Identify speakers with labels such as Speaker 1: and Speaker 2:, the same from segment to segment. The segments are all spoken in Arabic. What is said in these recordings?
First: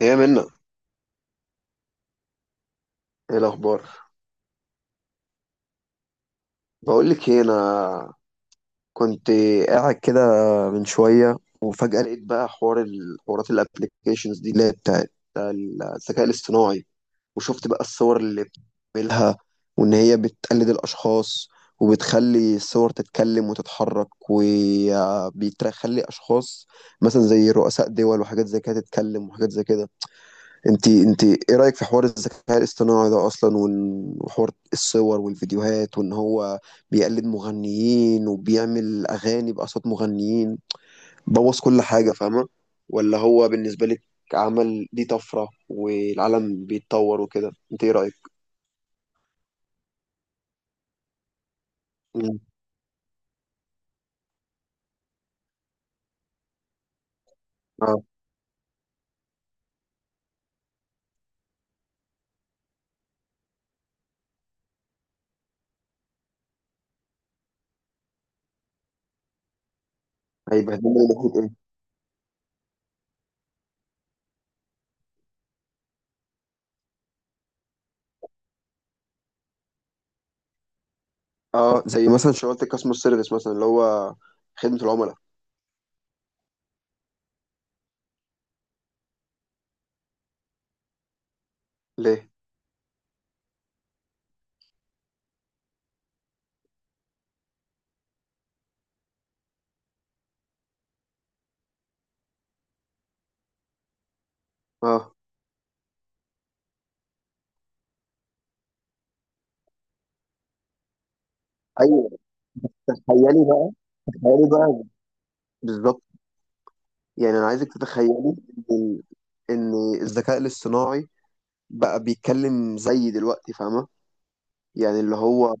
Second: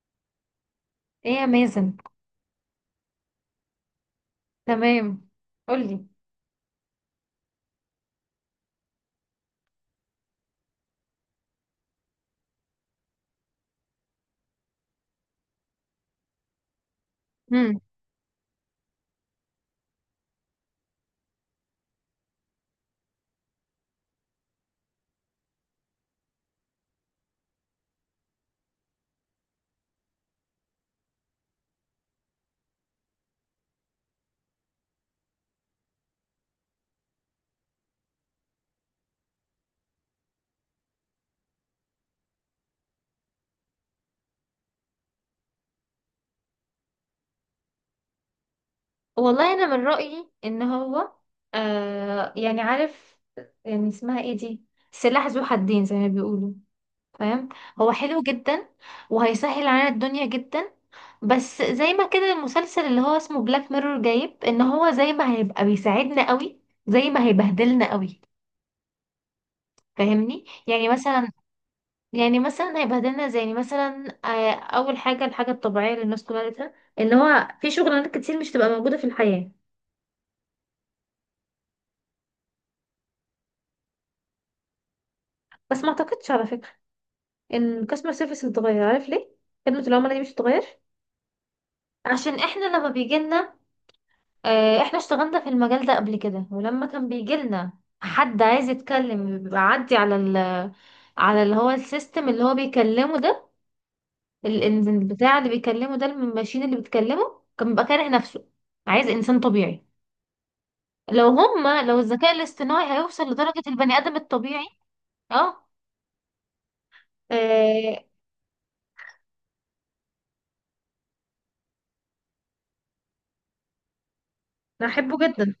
Speaker 1: ايه منا،
Speaker 2: ايه يا مازن.
Speaker 1: ايه الاخبار؟
Speaker 2: تمام. قولي.
Speaker 1: بقول لك ايه، انا كنت قاعد كده من شويه وفجاه لقيت بقى حوار الحوارات، الابلكيشنز دي اللي هي بتاعت الذكاء الاصطناعي. وشفت
Speaker 2: امم.
Speaker 1: بقى الصور اللي بتعملها، وان هي بتقلد الاشخاص وبتخلي الصور تتكلم وتتحرك، وبيخلي اشخاص مثلا زي رؤساء دول وحاجات زي كده تتكلم وحاجات زي كده. انت ايه رأيك في حوار الذكاء الاصطناعي ده اصلا؟ وحوار الصور والفيديوهات، وان هو بيقلد مغنيين وبيعمل اغاني باصوات مغنيين، بوظ كل حاجة، فاهمة؟ ولا هو بالنسبة لك عمل دي طفرة والعالم بيتطور وكده؟ انت ايه رأيك؟
Speaker 2: والله، انا من رأيي ان هو
Speaker 1: مم.
Speaker 2: يعني عارف، يعني اسمها ايه دي، سلاح ذو حدين زي ما بيقولوا. فاهم؟ هو
Speaker 1: اه،
Speaker 2: حلو جدا وهيسهل علينا الدنيا جدا، بس زي ما كده المسلسل اللي هو اسمه بلاك ميرور جايب ان هو زي ما هيبقى بيساعدنا قوي زي ما هيبهدلنا قوي. فاهمني؟ يعني
Speaker 1: هيبهدلنا من
Speaker 2: مثلا
Speaker 1: ناحية ايه؟
Speaker 2: هيبهدلنا، زي يعني مثلا اول حاجه الحاجه الطبيعيه اللي الناس كلها قالتها ان هو في شغلانات كتير مش تبقى موجوده في الحياه.
Speaker 1: اه، زي مثلا شغلة الكاستمر سيرفيس مثلا، اللي هو خدمة العملاء.
Speaker 2: بس ما اعتقدش على فكره ان الكاستمر سيرفيس اللي اتغير، عارف ليه؟ خدمه العملاء دي مش هتتغير.
Speaker 1: ليه؟
Speaker 2: عشان احنا لما بيجي لنا احنا اشتغلنا في المجال ده قبل كده، ولما كان بيجي لنا حد عايز يتكلم بيبقى عدي على ال، على اللي هو السيستم اللي هو بيكلمه ده،
Speaker 1: اه.
Speaker 2: البتاع اللي بيكلمه ده الماشين اللي بتكلمه كان بيبقى كاره نفسه، عايز انسان طبيعي. لو هما لو
Speaker 1: ايوه.
Speaker 2: الذكاء الاصطناعي هيوصل
Speaker 1: تخيلي
Speaker 2: لدرجة
Speaker 1: بقى
Speaker 2: البني آدم
Speaker 1: تخيلي
Speaker 2: الطبيعي.
Speaker 1: بقى
Speaker 2: اه.
Speaker 1: بالظبط. يعني انا عايزك
Speaker 2: آه،
Speaker 1: تتخيلي ان ان الذكاء الاصطناعي بقى بيتكلم زي دلوقتي، فاهمه؟ يعني اللي
Speaker 2: احبه جدا.
Speaker 1: هو،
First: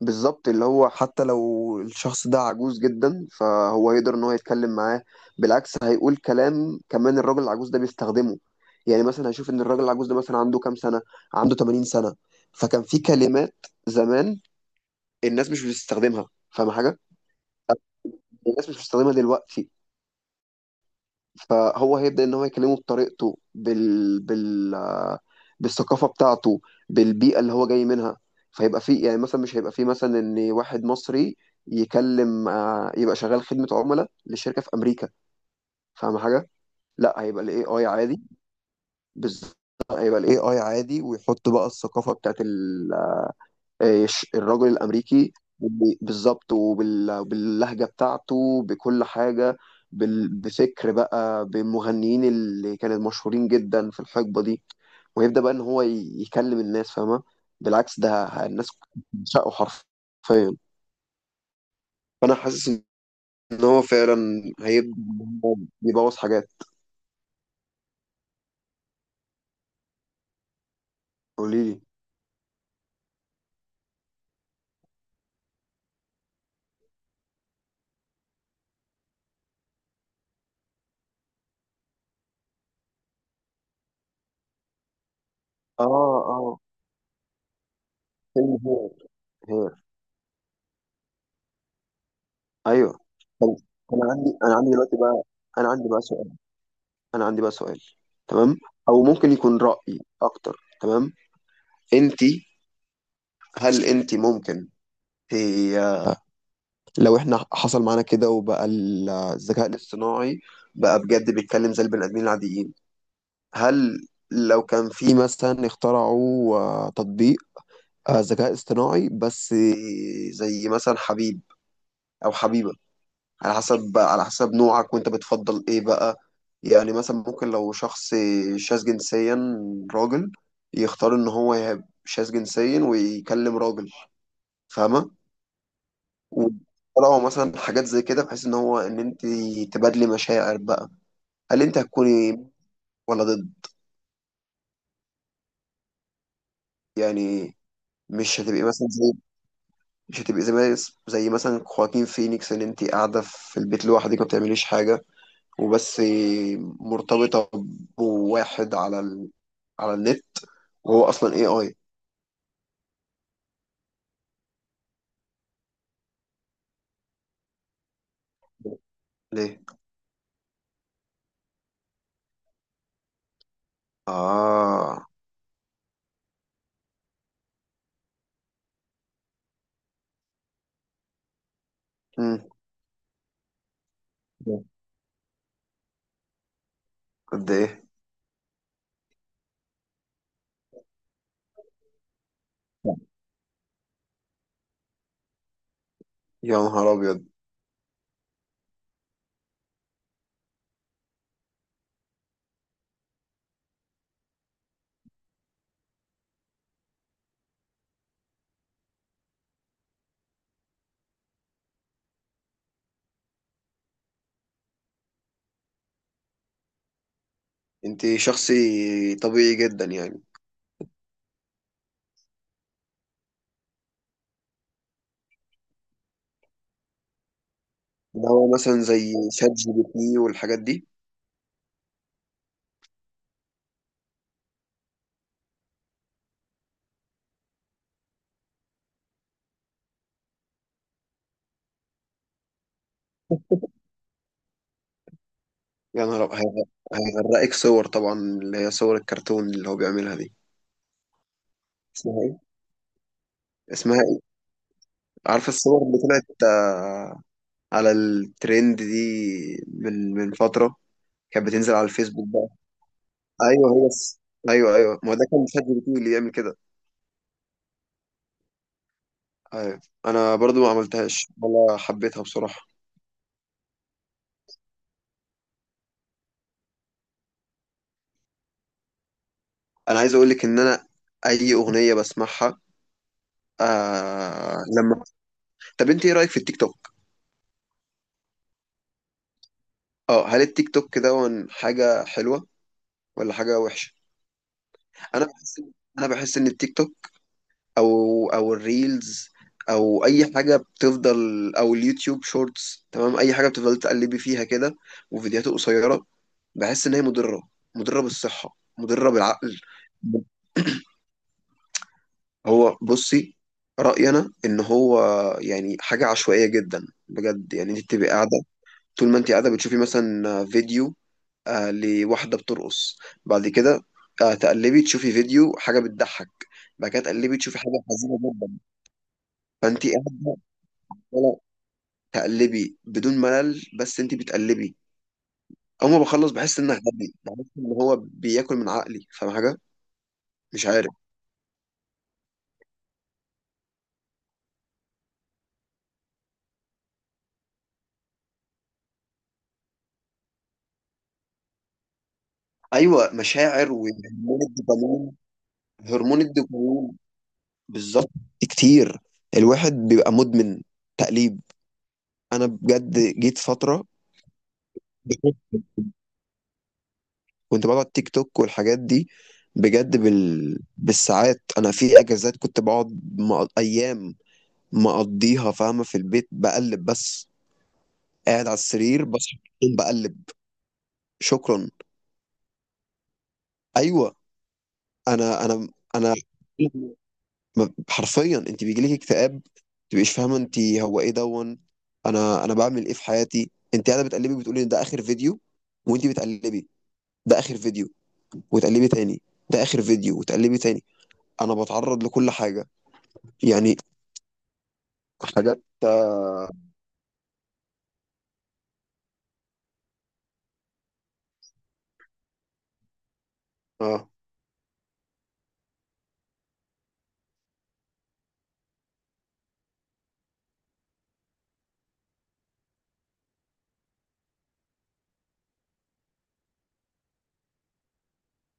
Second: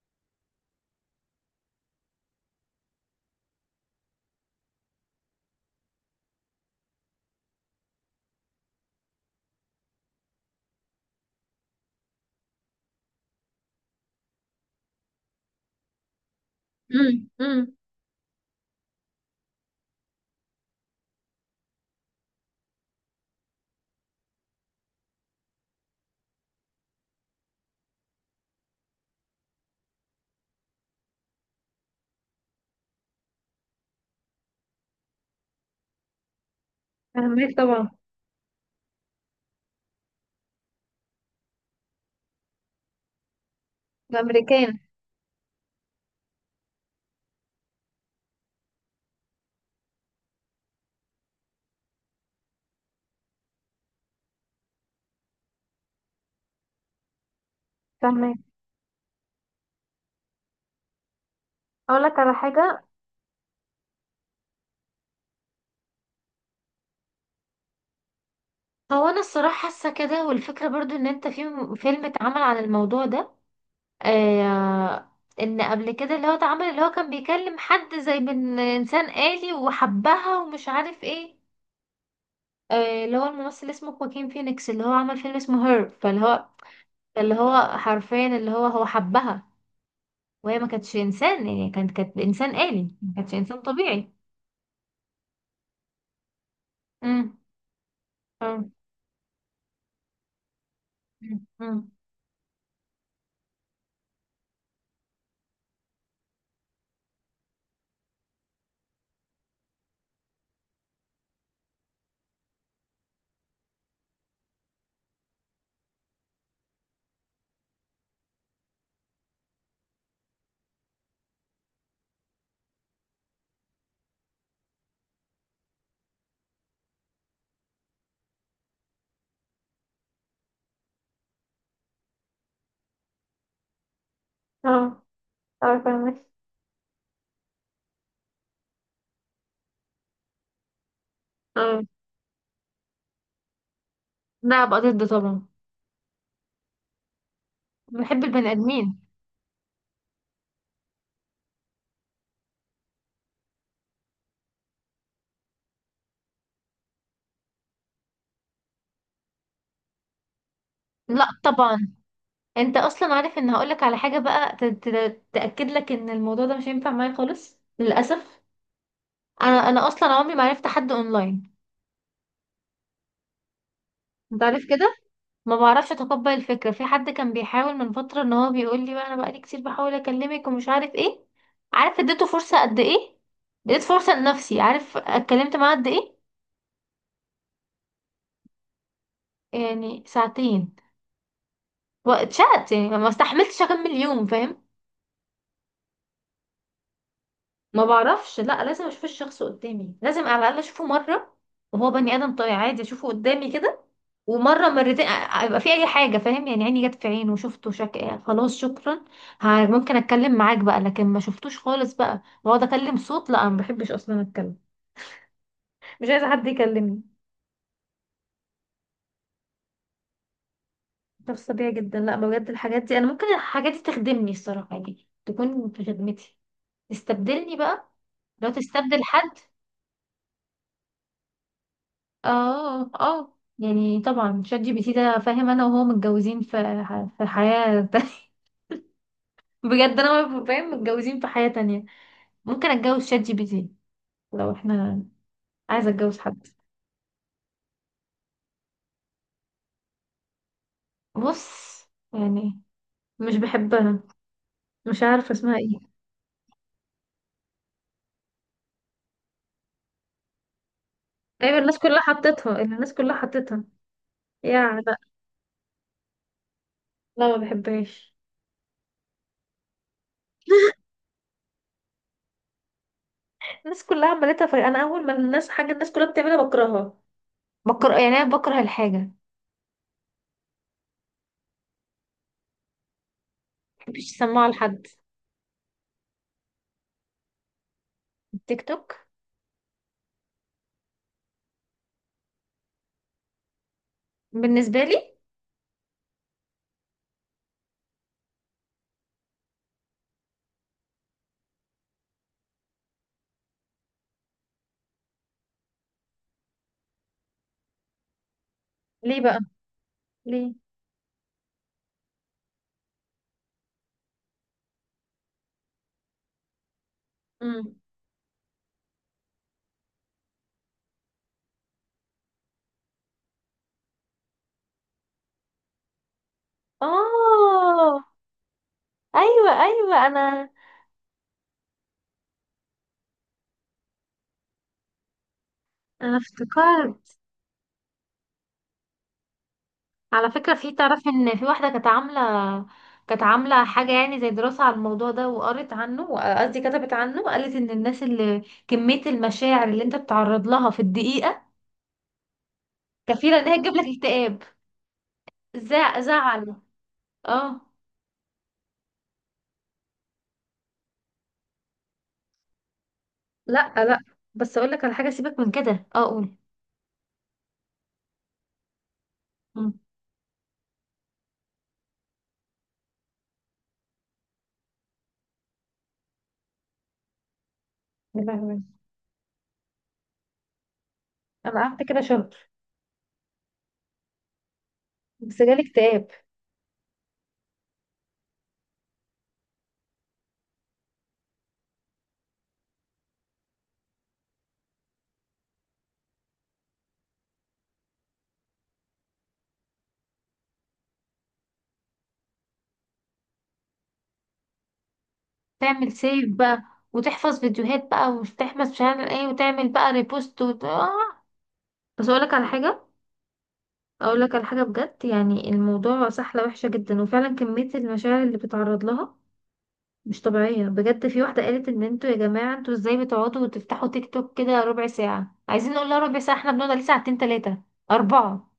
Speaker 1: بالظبط، اللي هو حتى لو الشخص ده عجوز جدا فهو يقدر ان هو يتكلم معاه. بالعكس، هيقول كلام كمان الراجل العجوز ده بيستخدمه. يعني مثلا هشوف ان الراجل العجوز ده مثلا عنده كام سنه، عنده 80 سنه، فكان في كلمات زمان الناس مش بتستخدمها، فاهمه حاجه؟
Speaker 2: امم، امم.
Speaker 1: الناس مش بتستخدمها دلوقتي، فهو هيبدأ ان هو يكلمه بطريقته، بالثقافة بتاعته، بالبيئة اللي هو جاي منها. فيبقى فيه، يعني مثلا مش هيبقى فيه مثلا ان واحد مصري يكلم يبقى شغال خدمة عملاء لشركة في أمريكا، فاهم حاجة؟ لا، هيبقى
Speaker 2: فاهمك
Speaker 1: الاي اي
Speaker 2: طبعا.
Speaker 1: عادي. بالظبط. هيبقى الاي اي عادي ويحط بقى الثقافة بتاعت الراجل
Speaker 2: الامريكان.
Speaker 1: الامريكي. بالظبط، وباللهجه بتاعته، بكل حاجه. بفكر بقى بالمغنيين اللي كانوا مشهورين جدا في الحقبه دي، ويبدا بقى ان هو يكلم الناس، فاهمه؟ بالعكس، ده
Speaker 2: فاهمك.
Speaker 1: الناس بتعشقه حرفيا.
Speaker 2: اقول لك على
Speaker 1: فانا حاسس
Speaker 2: حاجه.
Speaker 1: ان هو فعلا هيبدا إن هو يبوظ حاجات.
Speaker 2: هو انا الصراحه حاسه كده، والفكره برضو ان انت في
Speaker 1: قولي لي.
Speaker 2: فيلم اتعمل عن الموضوع ده. آه، ان قبل كده اللي هو اتعمل اللي هو كان بيكلم حد زي من انسان آلي وحبها ومش عارف ايه. آه، اللي هو الممثل اسمه خواكين فينيكس اللي هو عمل فيلم اسمه
Speaker 1: اه،
Speaker 2: هير، فاللي هو
Speaker 1: اه.
Speaker 2: اللي هو حرفيا اللي
Speaker 1: فيلم
Speaker 2: هو هو
Speaker 1: هير.
Speaker 2: حبها.
Speaker 1: هير.
Speaker 2: وهي ما كانتش انسان، يعني كانت انسان آلي،
Speaker 1: ايوه.
Speaker 2: ما كانتش
Speaker 1: طب،
Speaker 2: انسان
Speaker 1: انا
Speaker 2: طبيعي.
Speaker 1: عندي انا عندي دلوقتي بقى، انا عندي بقى سؤال انا
Speaker 2: امم.
Speaker 1: عندي بقى سؤال تمام.
Speaker 2: اه.
Speaker 1: او ممكن يكون رأي اكتر. تمام.
Speaker 2: امم.
Speaker 1: انت، هل انت ممكن، ت- لو احنا حصل معانا كده وبقى الذكاء الاصطناعي بقى بجد بيتكلم زي البني ادمين العاديين، هل لو كان في مثلا اخترعوا تطبيق ذكاء اصطناعي بس، زي مثلا حبيب او حبيبة، على حسب بقى، على حسب نوعك وانت بتفضل ايه بقى، يعني مثلا ممكن لو شخص شاذ جنسيا راجل يختار ان هو يبقى شاذ جنسيا ويكلم راجل،
Speaker 2: اه.
Speaker 1: فاهمة؟
Speaker 2: اه، فاهمك.
Speaker 1: وطلعوا مثلا حاجات زي كده، بحيث ان هو ان انت تبادلي مشاعر بقى، هل انت
Speaker 2: اه.
Speaker 1: هتكوني ولا ضد؟
Speaker 2: لا بقى، ضد طبعا.
Speaker 1: يعني
Speaker 2: بحب
Speaker 1: مش
Speaker 2: البني
Speaker 1: هتبقي مثلا
Speaker 2: ادمين.
Speaker 1: زي مش هتبقي زي مثلا خواكين فينيكس، ان انت قاعدة في البيت لوحدك ما بتعمليش حاجة وبس، مرتبطة بواحد على على النت وهو
Speaker 2: لا
Speaker 1: اصلا اي اي.
Speaker 2: طبعا. انت اصلا عارف ان هقولك على حاجه بقى، تاكد لك ان الموضوع ده مش هينفع معايا خالص للاسف.
Speaker 1: ليه؟
Speaker 2: انا اصلا عمري ما عرفت حد اونلاين. انت عارف كده.
Speaker 1: اه.
Speaker 2: ما بعرفش اتقبل الفكره. في حد كان بيحاول من فتره ان هو بيقول لي بقى انا بقالي كتير بحاول اكلمك ومش عارف ايه. عارف اديته
Speaker 1: امم.
Speaker 2: فرصه قد ايه؟ اديت فرصه لنفسي، عارف اتكلمت معاه قد ايه؟
Speaker 1: قد ايه؟
Speaker 2: يعني ساعتين، واتشقت، يعني ما استحملتش اكمل يوم. فاهم؟
Speaker 1: يا نهار ابيض.
Speaker 2: ما بعرفش، لا لازم اشوف الشخص قدامي، لازم على الاقل اشوفه مره وهو بني ادم طبيعي عادي، اشوفه قدامي كده. ومره مرتين يبقى في اي حاجه، فاهم يعني؟ عيني جت في عينه وشفته شك... آه، خلاص شكرا. ممكن اتكلم معاك بقى، لكن ما شفتوش خالص بقى واقعد اكلم صوت، لا ما بحبش اصلا اتكلم. مش عايزه حد يكلمني.
Speaker 1: انت شخصي طبيعي جدا يعني.
Speaker 2: شخص طبيعي جدا. لا بجد، الحاجات دي انا ممكن الحاجات دي تخدمني الصراحه، يعني تكون في خدمتي، تستبدلني بقى.
Speaker 1: اللي
Speaker 2: لو
Speaker 1: هو مثلا
Speaker 2: تستبدل
Speaker 1: زي
Speaker 2: حد.
Speaker 1: شات جي بي تي والحاجات دي.
Speaker 2: اه، اه، يعني طبعا شات جي بي تي ده فاهم، انا وهو متجوزين في في حياة تانية. بجد انا وهو فاهم متجوزين في حياة تانية. ممكن اتجوز شات جي بي تي لو احنا، عايزه
Speaker 1: يا
Speaker 2: اتجوز
Speaker 1: نهار ابيض.
Speaker 2: حد.
Speaker 1: هيغرقك صور طبعا، اللي هي صور الكرتون اللي هو بيعملها دي.
Speaker 2: بص.
Speaker 1: اسمها ايه؟
Speaker 2: يعني مش
Speaker 1: اسمها
Speaker 2: بحبها.
Speaker 1: ايه؟
Speaker 2: مش عارفه
Speaker 1: عارفه
Speaker 2: اسمها
Speaker 1: الصور
Speaker 2: ايه.
Speaker 1: اللي طلعت على الترند دي، من من فتره كانت
Speaker 2: ايوه،
Speaker 1: بتنزل
Speaker 2: الناس
Speaker 1: على
Speaker 2: كلها
Speaker 1: الفيسبوك بقى؟
Speaker 2: حطتها، اللي الناس كلها حطتها.
Speaker 1: ايوه، ايوه
Speaker 2: يا لا.
Speaker 1: ايوه، ما هو ده كان شات جي بي تي اللي يعمل كده.
Speaker 2: لا ما بحبهاش.
Speaker 1: أيوة. انا برضو ما عملتهاش ولا حبيتها بصراحه.
Speaker 2: الناس كلها عملتها، في انا اول ما الناس حاجه الناس كلها بتعملها بكرهها، بكره يعني، انا بكره الحاجه ما
Speaker 1: انا عايز اقول لك ان انا اي اغنيه بسمعها،
Speaker 2: بحبش اسمعها
Speaker 1: آه
Speaker 2: لحد.
Speaker 1: لما طب انت ايه رايك في التيك توك؟
Speaker 2: التيك توك
Speaker 1: اه، هل التيك توك ده حاجه حلوه ولا حاجه وحشه؟
Speaker 2: بالنسبه لي.
Speaker 1: انا بحس انا بحس ان التيك توك، او الريلز، او اي حاجه بتفضل، او اليوتيوب شورتس، تمام، اي حاجه بتفضل تقلبي فيها كده وفيديوهات قصيره، بحس ان هي مضره، مضره بالصحه، مضره
Speaker 2: ليه بقى؟
Speaker 1: بالعقل.
Speaker 2: ليه؟
Speaker 1: هو بصي، رأيي أنا إن هو يعني حاجة عشوائية جدا بجد. يعني
Speaker 2: امم.
Speaker 1: أنت بتبقي قاعدة، طول ما أنت قاعدة بتشوفي مثلا فيديو لواحدة بترقص، بعد كده تقلبي تشوفي فيديو حاجة بتضحك، بعد كده تقلبي تشوفي حاجة
Speaker 2: اه.
Speaker 1: حزينة جدا.
Speaker 2: ايوه،
Speaker 1: فأنت
Speaker 2: ايوه
Speaker 1: قاعدة
Speaker 2: انا.
Speaker 1: ولا تقلبي بدون ملل، بس أنت بتقلبي. أول ما بخلص بحس إن أنا
Speaker 2: افتكرت
Speaker 1: غبي، بحس إن هو بياكل من عقلي، فاهم حاجة؟
Speaker 2: على فكرة،
Speaker 1: مش
Speaker 2: في
Speaker 1: عارف.
Speaker 2: تعرفي ان في واحدة كانت عاملة، كانت عاملة حاجة يعني زي دراسة على الموضوع ده وقرت عنه، قصدي كتبت عنه، وقالت ان الناس اللي، كمية المشاعر اللي انت بتعرض لها في الدقيقة
Speaker 1: أيوه،
Speaker 2: كفيلة ان هي
Speaker 1: مشاعر
Speaker 2: تجيب لك
Speaker 1: وهرمون
Speaker 2: اكتئاب،
Speaker 1: الدوبامين. هرمون
Speaker 2: زعل.
Speaker 1: الدوبامين،
Speaker 2: اه.
Speaker 1: بالضبط. كتير، الواحد بيبقى مُدمن تقليب. أنا بجد جيت
Speaker 2: لا،
Speaker 1: فترة
Speaker 2: لا. بس اقول لك على حاجة، سيبك من كده، اه قول.
Speaker 1: كنت باقعد تيك توك والحاجات دي،
Speaker 2: مم.
Speaker 1: بجد بالساعات. أنا في أجازات كنت باقعد أيام مقضّيها، فاهمة، في البيت باقلّب بس،
Speaker 2: يا
Speaker 1: قاعد على
Speaker 2: لهوي.
Speaker 1: السرير، باصحى من النوم باقلّب،
Speaker 2: انا
Speaker 1: شكرًا.
Speaker 2: قعدت كده شهر،
Speaker 1: أيوه.
Speaker 2: بس
Speaker 1: أنا
Speaker 2: جالي
Speaker 1: أنا
Speaker 2: اكتئاب.
Speaker 1: أنا حرفيا انت بيجيلك اكتئاب، تبقيش فاهمه انت هو ايه دون، انا بعمل ايه في حياتي؟ انت قاعده بتقلبي، بتقولي ان ده اخر فيديو وانت بتقلبي، ده اخر فيديو وتقلبي تاني، ده اخر فيديو وتقلبي تاني. انا بتعرض لكل حاجه، يعني حاجات
Speaker 2: تعمل سيف بقى، وتحفظ فيديوهات بقى، وتحفظ مش عارف ايه، وتعمل بقى ريبوست، وت... آه. بس اقول لك على حاجة،
Speaker 1: آه،
Speaker 2: اقول لك على حاجه بجد، يعني الموضوع سحله وحشه جدا، وفعلا كميه المشاعر اللي بتتعرض لها مش طبيعيه. بجد في واحده قالت ان انتوا يا جماعه انتوا ازاي بتقعدوا وتفتحوا تيك توك كده ربع ساعه؟ عايزين نقول لها ربع ساعه، احنا بنقعد عليه ساعتين، ثلاثه، اربعه.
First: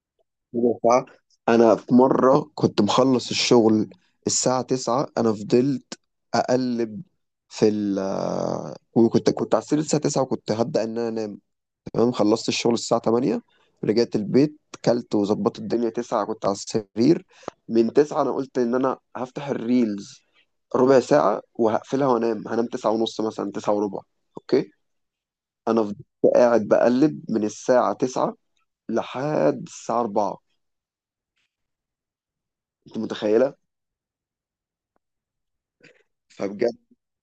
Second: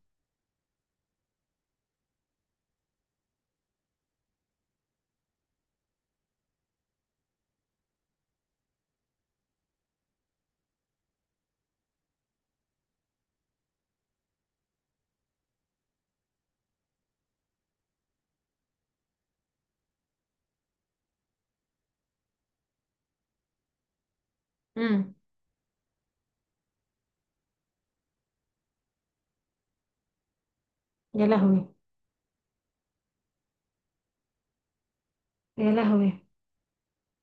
Speaker 1: مجرحة. انا في مره كنت مخلص الشغل الساعه 9، انا فضلت اقلب في ال آه، وكنت على السرير الساعه 9، وكنت هبدا ان انا انام. تمام، خلصت الشغل الساعة 8، رجعت البيت، كلت وظبطت الدنيا، 9 كنت على السرير. من 9 انا قلت ان انا هفتح الريلز ربع ساعة وهقفلها وانام، هنام 9 ونص مثلا، 9 وربع. اوكي.
Speaker 2: امم.
Speaker 1: انا فضلت قاعد بقلب من الساعة 9 لحد الساعة 4.
Speaker 2: يا لهوي.
Speaker 1: انت متخيلة؟
Speaker 2: يا لهوي.
Speaker 1: فبجد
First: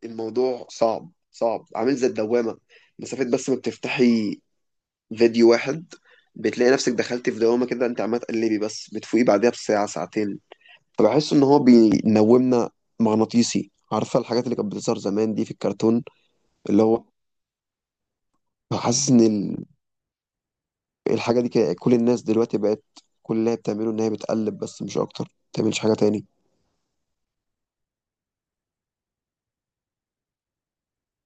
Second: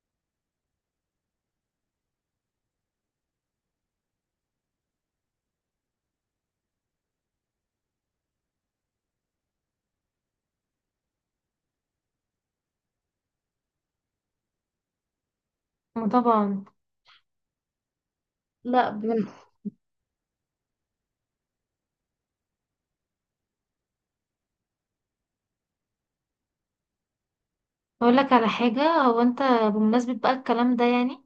Speaker 1: الموضوع صعب صعب، عامل زي الدوامة. مسافة بس ما بتفتحي فيديو واحد بتلاقي نفسك دخلتي في دوامة كده، انت عمال تقلبي بس، بتفوقي بعدها بساعة ساعتين. فبحس ان هو بينومنا مغناطيسي، عارفه الحاجات اللي كانت بتظهر زمان دي في الكرتون؟
Speaker 2: ما طبعا.
Speaker 1: اللي هو،
Speaker 2: لا
Speaker 1: حاسس ان
Speaker 2: بجد.
Speaker 1: الحاجه دي كده، كل الناس دلوقتي بقت كل اللي هي بتعمله ان هي بتقلب بس، مش اكتر، ما بتعملش حاجه تاني.
Speaker 2: اقول لك على حاجه، هو انت، بمناسبه بقى الكلام ده يعني،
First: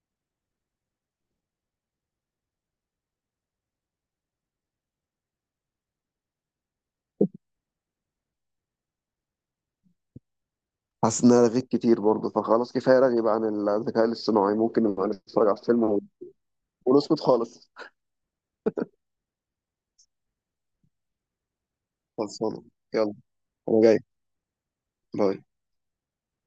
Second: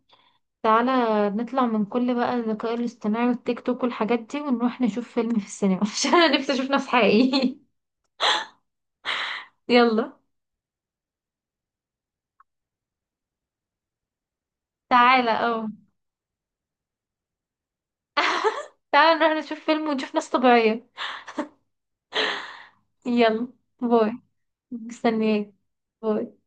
Speaker 2: تعالى نطلع من كل بقى الذكاء الاصطناعي والتيك توك والحاجات دي، ونروح نشوف فيلم في السينما عشان انا نفسي اشوف ناس حقيقي. يلا
Speaker 1: حاسس ان انا رغيت كتير برضه، فخلاص، كفايه رغي بقى عن الذكاء الاصطناعي، ممكن نبقى
Speaker 2: تعالى.
Speaker 1: نتفرج على
Speaker 2: اه،
Speaker 1: الفيلم ونسكت خالص.
Speaker 2: تعالى نروح نشوف فيلم ونشوف ناس طبيعية.
Speaker 1: خلصانه. يلا،
Speaker 2: يلا.
Speaker 1: انا جاي.
Speaker 2: باي.
Speaker 1: باي.
Speaker 2: مستنياك. باي.